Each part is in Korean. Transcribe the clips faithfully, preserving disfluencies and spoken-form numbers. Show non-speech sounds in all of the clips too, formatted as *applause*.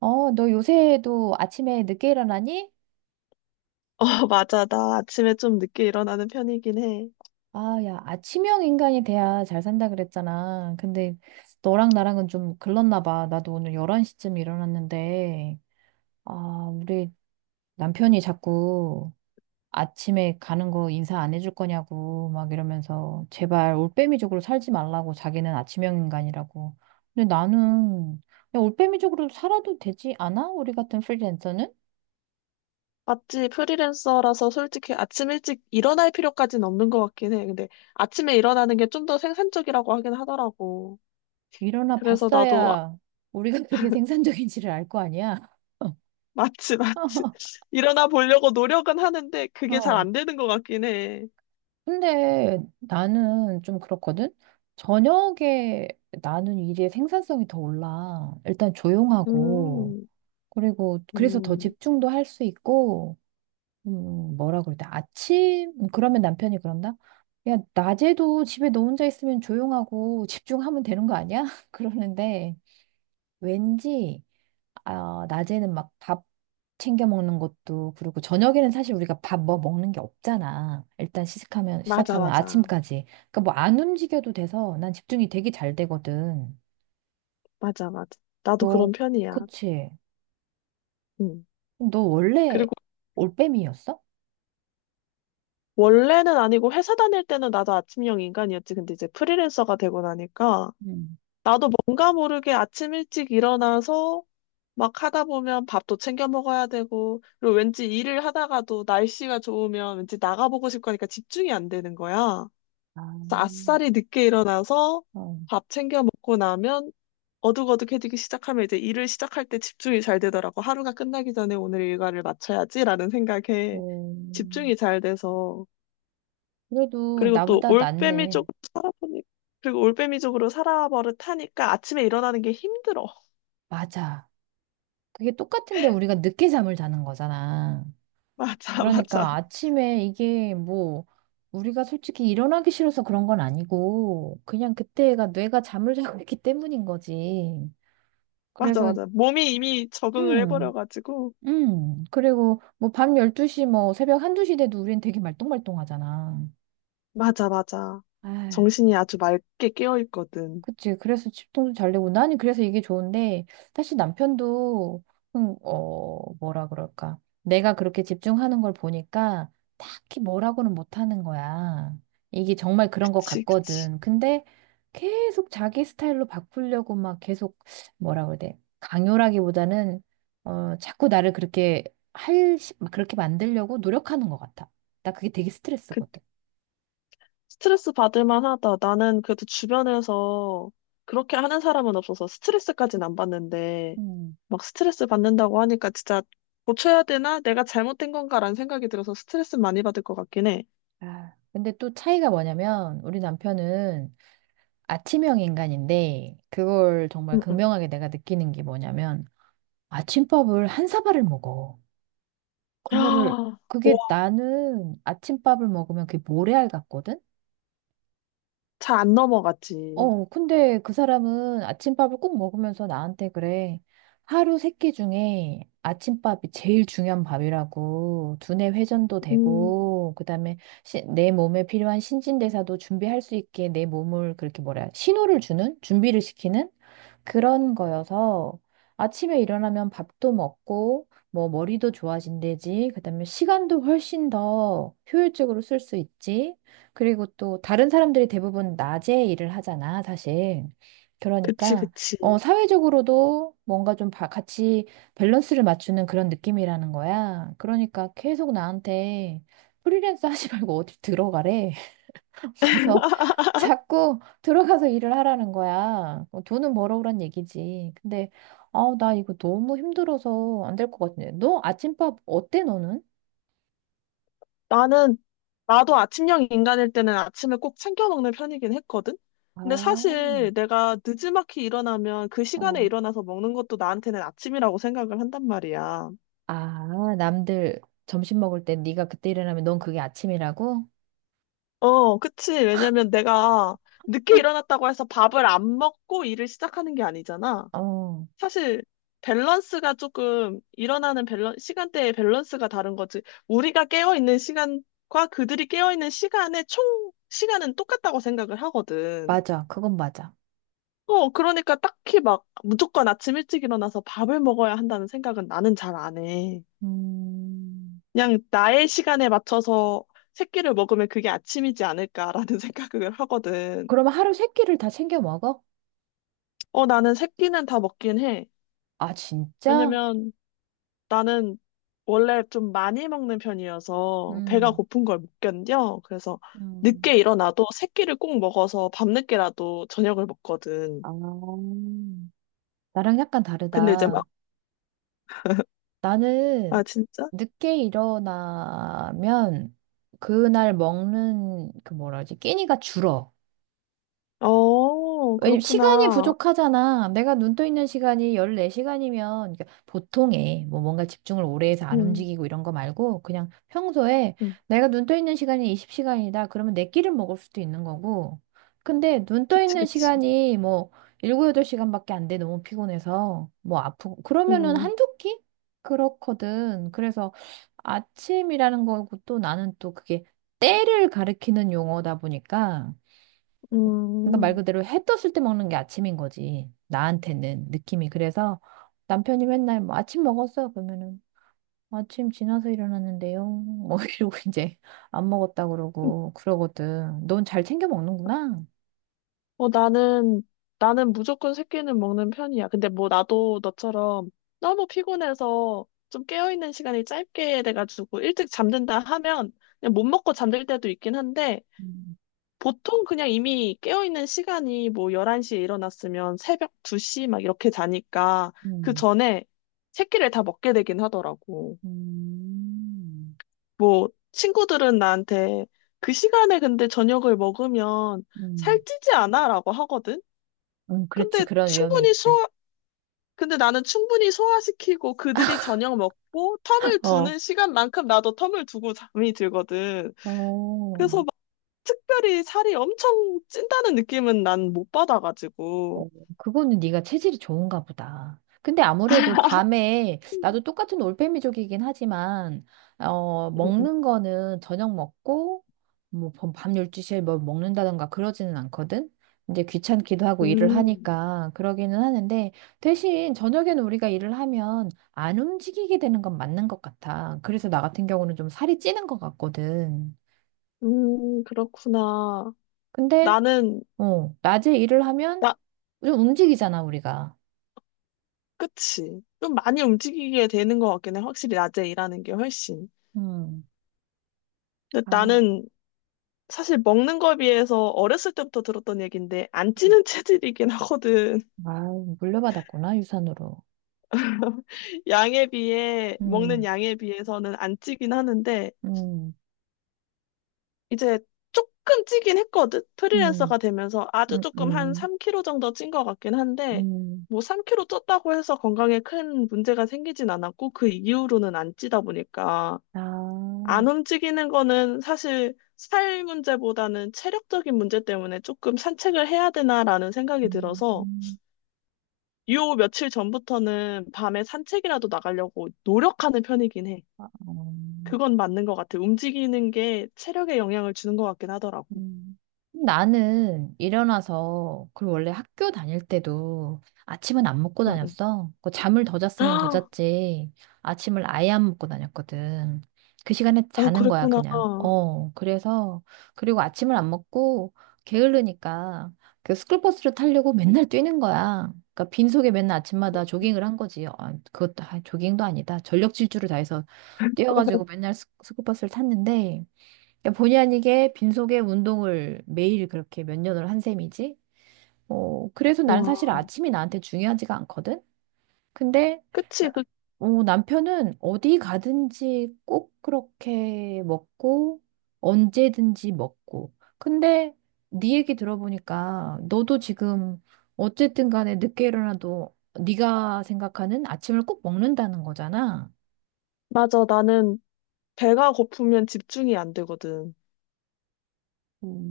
어, 너 요새도 아침에 늦게 일어나니? 어, *laughs* 맞아. 나 아침에 좀 늦게 일어나는 편이긴 해. 아, 야, 아침형 인간이 돼야 잘 산다 그랬잖아. 근데 너랑 나랑은 좀 글렀나 봐. 나도 오늘 열한 시쯤 일어났는데, 아, 우리 남편이 자꾸 아침에 가는 거 인사 안 해줄 거냐고 막 이러면서 제발 올빼미족으로 살지 말라고 자기는 아침형 인간이라고. 근데 나는, 야, 올빼미족으로 살아도 되지 않아? 우리 같은 프리랜서는? 맞지? 프리랜서라서 솔직히 아침 일찍 일어날 필요까지는 없는 것 같긴 해. 근데 아침에 일어나는 게 좀 더 생산적이라고 하긴 하더라고. 일어나 그래서 나도 아- 봤어야 우리가 *laughs* 그게 생산적인지를 알 거 아니야. 맞지, 맞지. *laughs* *laughs* 일어나 보려고 노력은 하는데 그게 잘 어. 안 되는 것 같긴 해. 근데 나는 좀 그렇거든. 저녁에 나는 일의 생산성이 더 올라. 일단 조용하고, 음. 그리고 그래서 더 음. 집중도 할 수 있고, 음, 뭐라 그럴때 아침, 그러면 남편이 그런다? 야, 낮에도 집에 너 혼자 있으면 조용하고 집중하면 되는 거 아니야? *laughs* 그러는데, 왠지, 아, 낮에는 막 밥 챙겨 먹는 것도 그렇고 저녁에는 사실 우리가 밥 뭐 먹는 게 없잖아. 일단 시작하면 맞아, 시작하면 맞아. 아침까지. 그러니까 뭐 안 움직여도 돼서 난 집중이 되게 잘 되거든. 맞아, 맞아. 나도 그런 너, 편이야. 그치? 음. 너 원래 그리고 올빼미였어? 원래는 아니고 회사 다닐 때는 나도 아침형 인간이었지. 근데 이제 프리랜서가 되고 나니까 음. 나도 뭔가 모르게 아침 일찍 일어나서 막 하다 보면 밥도 챙겨 먹어야 되고, 그리고 왠지 일을 하다가도 날씨가 좋으면 왠지 나가보고 싶고 하니까 집중이 안 되는 거야. 아, 그래서 아싸리 늦게 일어나서 어. 밥 챙겨 먹고 나면 어둑어둑해지기 시작하면 이제 일을 시작할 때 집중이 잘 되더라고. 하루가 끝나기 전에 오늘 일과를 마쳐야지라는 생각에 어, 집중이 잘 돼서. 그래도 그리고 또 나보다 낫네. 올빼미족으로 살아보니, 그리고 올빼미족으로 살아버릇하니까 아침에 일어나는 게 힘들어. 맞아. 그게 똑같은데 우리가 늦게 잠을 자는 거잖아. *laughs* 맞아, 맞아. 그러니까 아침에 이게 뭐 우리가 솔직히 일어나기 싫어서 그런 건 아니고 그냥 그때가 뇌가 잠을 자고 있기 때문인 거지. 맞아, 그래서 맞아. 몸이 이미 적응을 음. 해버려가지고. 음. 그리고 뭐 밤 열두 시 뭐 새벽 한, 두 시 돼도 우린 되게 말똥말똥하잖아. 맞아, 맞아. 아휴. 정신이 아주 맑게 깨어있거든. 그치. 그래서 집통도 잘 내고 나는 그래서 이게 좋은데 사실 남편도, 음, 어 뭐라 그럴까, 내가 그렇게 집중하는 걸 보니까 딱히 뭐라고는 못하는 거야. 이게 정말 그런 것 그치, 그치. 같거든. 근데 계속 자기 스타일로 바꾸려고 막 계속, 뭐라 그래야 돼, 강요라기보다는 어 자꾸 나를 그렇게 할 시- 막 그렇게 만들려고 노력하는 것 같아. 나 그게 되게 그, 스트레스거든. 스트레스 받을 만하다. 나는 그래도 주변에서 그렇게 하는 사람은 없어서 스트레스까지는 안 받는데, 음. 막 스트레스 받는다고 하니까 진짜 고쳐야 되나? 내가 잘못된 건가라는 생각이 들어서 스트레스 많이 받을 것 같긴 해. 아, 근데 또 차이가 뭐냐면 우리 남편은 아침형 인간인데 그걸 정말 응, 응. 극명하게 내가 느끼는 게 뭐냐면 아침밥을 한 사발을 먹어. 그거를 아, *gasps* 그게 와, 나는 아침밥을 먹으면 그게 모래알 같거든. 잘 안 넘어가지. 어, 근데 그 사람은 아침밥을 꼭 먹으면서 나한테 그래. 하루 세끼 중에 아침밥이 제일 중요한 밥이라고. 두뇌 회전도 음, 되고, 그다음에 내 몸에 필요한 신진대사도 준비할 수 있게 내 몸을 그렇게 뭐라, 해야- 신호를 주는? 준비를 시키는? 그런 거여서 아침에 일어나면 밥도 먹고, 뭐 머리도 좋아진대지. 그다음에 시간도 훨씬 더 효율적으로 쓸 수 있지. 그리고 또 다른 사람들이 대부분 낮에 일을 하잖아, 사실. 그치, 그러니까 그치. 어, 사회적으로도 뭔가 좀 바- 같이 밸런스를 맞추는 그런 느낌이라는 거야. 그러니까 계속 나한테 프리랜서 하지 *laughs* 말고 어디 들어가래. *laughs* 가서 자꾸 들어가서 일을 하라는 거야. 어, 돈은 벌어오란 얘기지. 근데, 아, 나 이거 너무 힘들어서 안 될 것 같은데. 너 아침밥 어때, 너는? 나는, 나도 아침형 인간일 때는 아침에 꼭 챙겨 먹는 편이긴 했거든? 아, 근데 사실 내가 느지막이 일어나면 그 시간에 어. 일어나서 먹는 것도 나한테는 아침이라고 생각을 한단 말이야. 아, 남들 점심 먹을 때 네가 그때 일어나면 넌 그게 아침이라고? 어, 그치. 왜냐면 내가 늦게 일어났다고 해서 밥을 안 먹고 일을 시작하는 게 아니잖아. 어, 사실 밸런스가 조금 일어나는 밸런 시간대의 밸런스가 다른 거지. 우리가 깨어 있는 시간과 그들이 깨어 있는 시간의 총 시간은 똑같다고 생각을 하거든. 맞아. 그건 맞아. 어, 그러니까 딱히 막 무조건 아침 일찍 일어나서 밥을 먹어야 한다는 생각은 나는 잘 안 해. 음, 그냥 나의 시간에 맞춰서 새끼를 먹으면 그게 아침이지 않을까라는 *laughs* 생각을 하거든. 그러면 하루 세 끼를 다 챙겨 먹어? 어, 나는 새끼는 다 먹긴 해. 아, 진짜? 왜냐면 나는 원래 좀 많이 먹는 편이어서 배가 음, 고픈 걸 못 견뎌. 그래서 음. 늦게 일어나도 새끼를 꼭 먹어서 밤늦게라도 저녁을 먹거든. 아, 나랑 약간 근데 이제 막, 다르다. 아, 나는 진짜? 늦게 일어나면 그날 먹는 그, 뭐라 하지, 끼니가 줄어. 어, 왜냐면 시간이 그렇구나. 부족하잖아. 내가 눈떠 있는 시간이 열네 시간이면, 보통에 뭐 뭔가 집중을 오래 해서 안 음. 움직이고 이런 거 말고 그냥 평소에 음. 내가 눈떠 있는 시간이 스무 시간이다. 그러면 내 끼를 먹을 수도 있는 거고. 근데 눈떠 그치, 있는 그치. 시간이 뭐 일곱, 여덟 시간밖에 안 돼. 너무 피곤해서 뭐 아프고 그러면은 음, 한두 끼? 그렇거든. 그래서 아침이라는 거고, 또 나는 또 그게 때를 가리키는 용어다 보니까, 그러니까 말 음. 그대로 해 떴을 때 먹는 게 아침인 거지. 나한테는 느낌이. 그래서 남편이 맨날 뭐 아침 먹었어요 그러면은, 아침 지나서 일어났는데요 뭐 *laughs* 이러고 이제 안 먹었다 그러고 그러거든. 넌 잘 챙겨 먹는구나. 어, 나는, 나는 무조건 새끼는 먹는 편이야. 근데 뭐 나도 너처럼 너무 피곤해서 좀 깨어있는 시간이 짧게 돼가지고 일찍 잠든다 하면 그냥 못 먹고 잠들 때도 있긴 한데 음, 보통 그냥 이미 깨어있는 시간이 뭐 열한 시에 일어났으면 새벽 두 시 막 이렇게 자니까 그 음, 전에 새끼를 다 먹게 되긴 하더라고. 음, 뭐, 친구들은 나한테 그 시간에 근데 저녁을 먹으면 음. 살찌지 않아? 라고 하거든? 음, 그렇지. 근데 그런 위험이 충분히 있지. 소화, 근데 나는 충분히 소화시키고 그들이 저녁 먹고 텀을 어. 두는 시간만큼 나도 텀을 두고 잠이 들거든. 어. 그래서 막 특별히 살이 엄청 찐다는 느낌은 난 못 받아가지고. 어, 그거는 네가 체질이 좋은가 보다. 근데 아무래도 밤에, 나도 똑같은 올빼미족이긴 하지만 어, 음, 먹는 거는 저녁 먹고 뭐밤 열두 시에 뭘 먹는다던가 그러지는 않거든. 이제 귀찮기도 하고 일을 음, 하니까 그러기는 하는데, 대신 저녁에는 우리가 일을 하면 안 움직이게 되는 건 맞는 것 같아. 그래서 나 같은 경우는 좀 살이 찌는 것 같거든. 음, 그렇구나. 근데 나는, 어, 낮에 일을 하면 나, 좀 움직이잖아, 우리가. 그치. 좀 많이 움직이게 되는 것 같긴 해. 확실히 낮에 일하는 게 훨씬. 음. 근데 아, 나는 사실 먹는 거에 비해서 어렸을 때부터 들었던 얘긴데 안 음. 찌는 체질이긴 하거든. 아, 물려받았구나, 유산으로. *laughs* 양에 비해 먹는 음, 양에 비해서는 안 찌긴 하는데 음, 이제 조금 찌긴 했거든. 음, 프리랜서가 되면서 아주 조금 한 음, 삼 킬로그램 정도 찐 것 같긴 한데 뭐 삼 킬로그램 쪘다고 해서 건강에 큰 문제가 생기진 않았고 그 이후로는 안 찌다 보니까 아, 안 움직이는 거는 사실 살 문제보다는 체력적인 문제 때문에 조금 산책을 해야 되나라는 음, 생각이 들어서 음. 요 며칠 전부터는 밤에 산책이라도 나가려고 노력하는 편이긴 해. 아, 음, 어. 그건 맞는 것 같아. 움직이는 게 체력에 영향을 주는 것 같긴 하더라고. 음. 나는 일어나서, 그리고 원래 학교 다닐 때도 아침은 안 먹고 응, 응. 다녔어. 그 잠을 더 *gasps* 잤으면 더 아, 잤지. 아침을 아예 안 먹고 다녔거든. 그 시간에 어, 자는 거야, 그랬구나. 그냥. 어, 그래서, 그리고 아침을 안 먹고 게으르니까 그 스쿨버스를 타려고 맨날 뛰는 거야. 그러니까 빈속에 맨날 아침마다 조깅을 한 거지. 아, 그것도, 아, 조깅도 아니다. 전력 질주를 다해서 뛰어가지고 *laughs* 맨날 스- 스쿨버스를 탔는데, 그러니까 본의 아니게 빈속에 운동을 매일 그렇게 몇 년을 한 셈이지. 어, 그래서 나는 와. 사실 아침이 나한테 중요하지가 않거든. 근데 그치, 나- 그, 어, 남편은 어디 가든지 꼭 그렇게 먹고 언제든지 먹고. 근데 네 얘기 들어보니까 너도 지금 어쨌든 간에 늦게 일어나도 네가 생각하는 아침을 꼭 먹는다는 거잖아. 맞아. 나는 배가 고프면 집중이 안 되거든.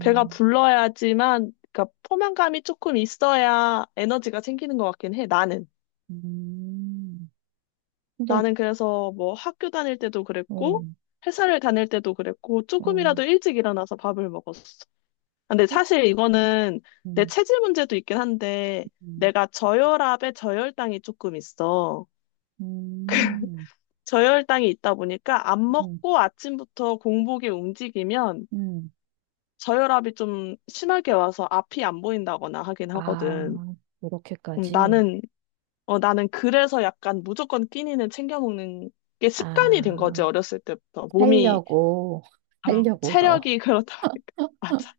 배가 불러야지만, 그러니까 포만감이 조금 있어야 에너지가 생기는 것 같긴 해, 나는. 음. 근데 나는 그래서 뭐 학교 다닐 때도 어, 그랬고, 회사를 다닐 때도 그랬고, 어. 조금이라도 일찍 일어나서 밥을 먹었어. 근데 어? 사실 이거는 내 음. 체질 문제도 있긴 한데 음, 내가 저혈압에 저혈당이 조금 있어. 음, 저혈당이 있다 보니까 안 음, 먹고 아침부터 공복에 움직이면 음. 저혈압이 좀 심하게 와서 앞이 안 보인다거나 하긴 하거든. 아, 음, 이렇게까지. 나는 어 나는 그래서 약간 무조건 끼니는 챙겨 먹는 게 습관이 된 아, 거지 어렸을 때부터 몸이 살려고, *laughs* 어, 살려고 너. 체력이 그렇다 보니까 *laughs* 맞아.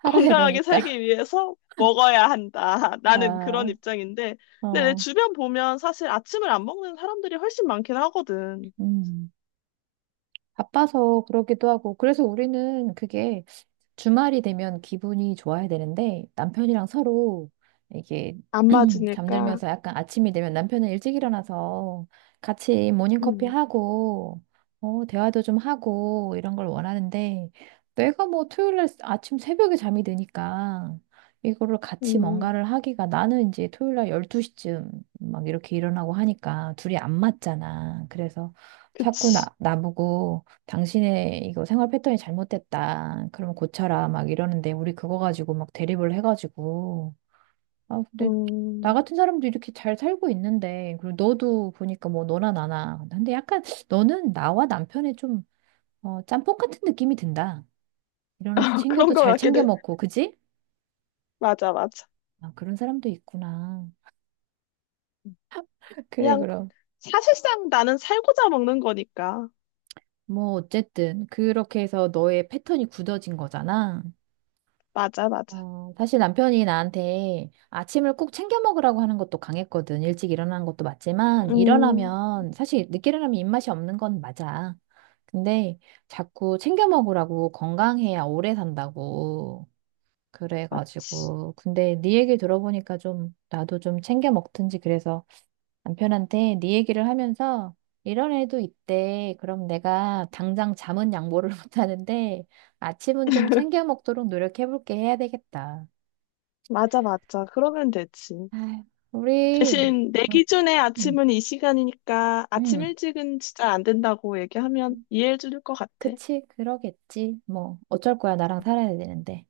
살아야 건강하게 되니까. 살기 위해서 먹어야 한다. 나는 그런 아, 입장인데, 근데 내 어, 주변 보면 사실 아침을 안 먹는 사람들이 훨씬 많긴 하거든. 음. 바빠서 그러기도 하고. 그래서 우리는 그게 주말이 되면 기분이 좋아야 되는데 남편이랑 서로 이게 안 *clears throat* 맞으니까. 잠들면서, 약간 아침이 되면 남편은 일찍 일어나서 같이 모닝커피 음, 하고 어, 대화도 좀 하고 이런 걸 원하는데 내가 뭐 토요일 날 아침 새벽에 잠이 드니까 이거를 음, 같이 음. 뭔가를 하기가, 나는 이제 토요일 날 열두 시쯤 막 이렇게 일어나고 하니까 둘이 안 맞잖아. 그래서 자꾸 그치. 나, 나보고 당신의 이거 생활 패턴이 잘못됐다, 그러면 고쳐라 막 이러는데, 우리 그거 가지고 막 대립을 해가지고. 아, 근데 나 음, 같은 사람도 이렇게 잘 살고 있는데, 그리고 너도 보니까 뭐 너나 나나. 근데 약간 너는 나와 남편의 좀, 어, 짬뽕 같은 느낌이 든다. 일어나서 *laughs* 그런 챙겨도 거 잘 같긴 챙겨 해. 먹고, 그지? 맞아, 맞아. 아, 그런 사람도 있구나. 그래, 그냥 그럼. 사실상 나는 살고자 먹는 거니까. 뭐, 어쨌든, 그렇게 해서 너의 패턴이 굳어진 거잖아. 맞아, 맞아. 어, 사실 남편이 나한테 아침을 꼭 챙겨 먹으라고 하는 것도 강했거든. 일찍 일어나는 것도 맞지만, 음, 일어나면, 사실 늦게 일어나면 입맛이 없는 건 맞아. 근데 자꾸 챙겨 먹으라고, 건강해야 오래 산다고. 맞지. 그래가지고. 근데 네 얘기 들어보니까 좀, 나도 좀 챙겨 먹든지 그래서 남편한테 네 얘기를 하면서 이런 애도 있대. 그럼 내가 당장 잠은 양보를 *laughs* 못 하는데 아침은 좀 챙겨 먹도록 노력해볼게 해야 되겠다. 맞아, 맞아. 그러면 되지. 아 우리, 대신 내 응, 기준에 음, 아침은 이 시간이니까 아침 음, 일찍은 진짜 안 된다고 얘기하면 이해해 줄 것 같아. 그치, 그러겠지. 뭐, 어쩔 거야, 나랑 살아야 되는데.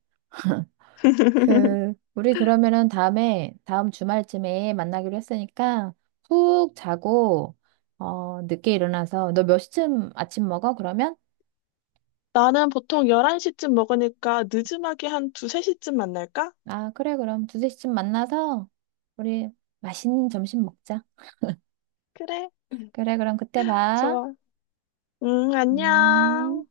그, 우리 그러면은 다음에, 다음 주말쯤에 만나기로 했으니까, 푹 자고, 어, 늦게 일어나서, 너 몇 시쯤 아침 먹어, 그러면? 나는 보통 열한 시쯤 먹으니까 늦음하게 한 두, 세 시쯤 만날까? 아, 그래, 그럼 두세 시쯤 만나서, 우리 맛있는 점심 먹자. 그래. *laughs* 그래, 그럼 그때 봐. 좋아. 응, 안녕. 음.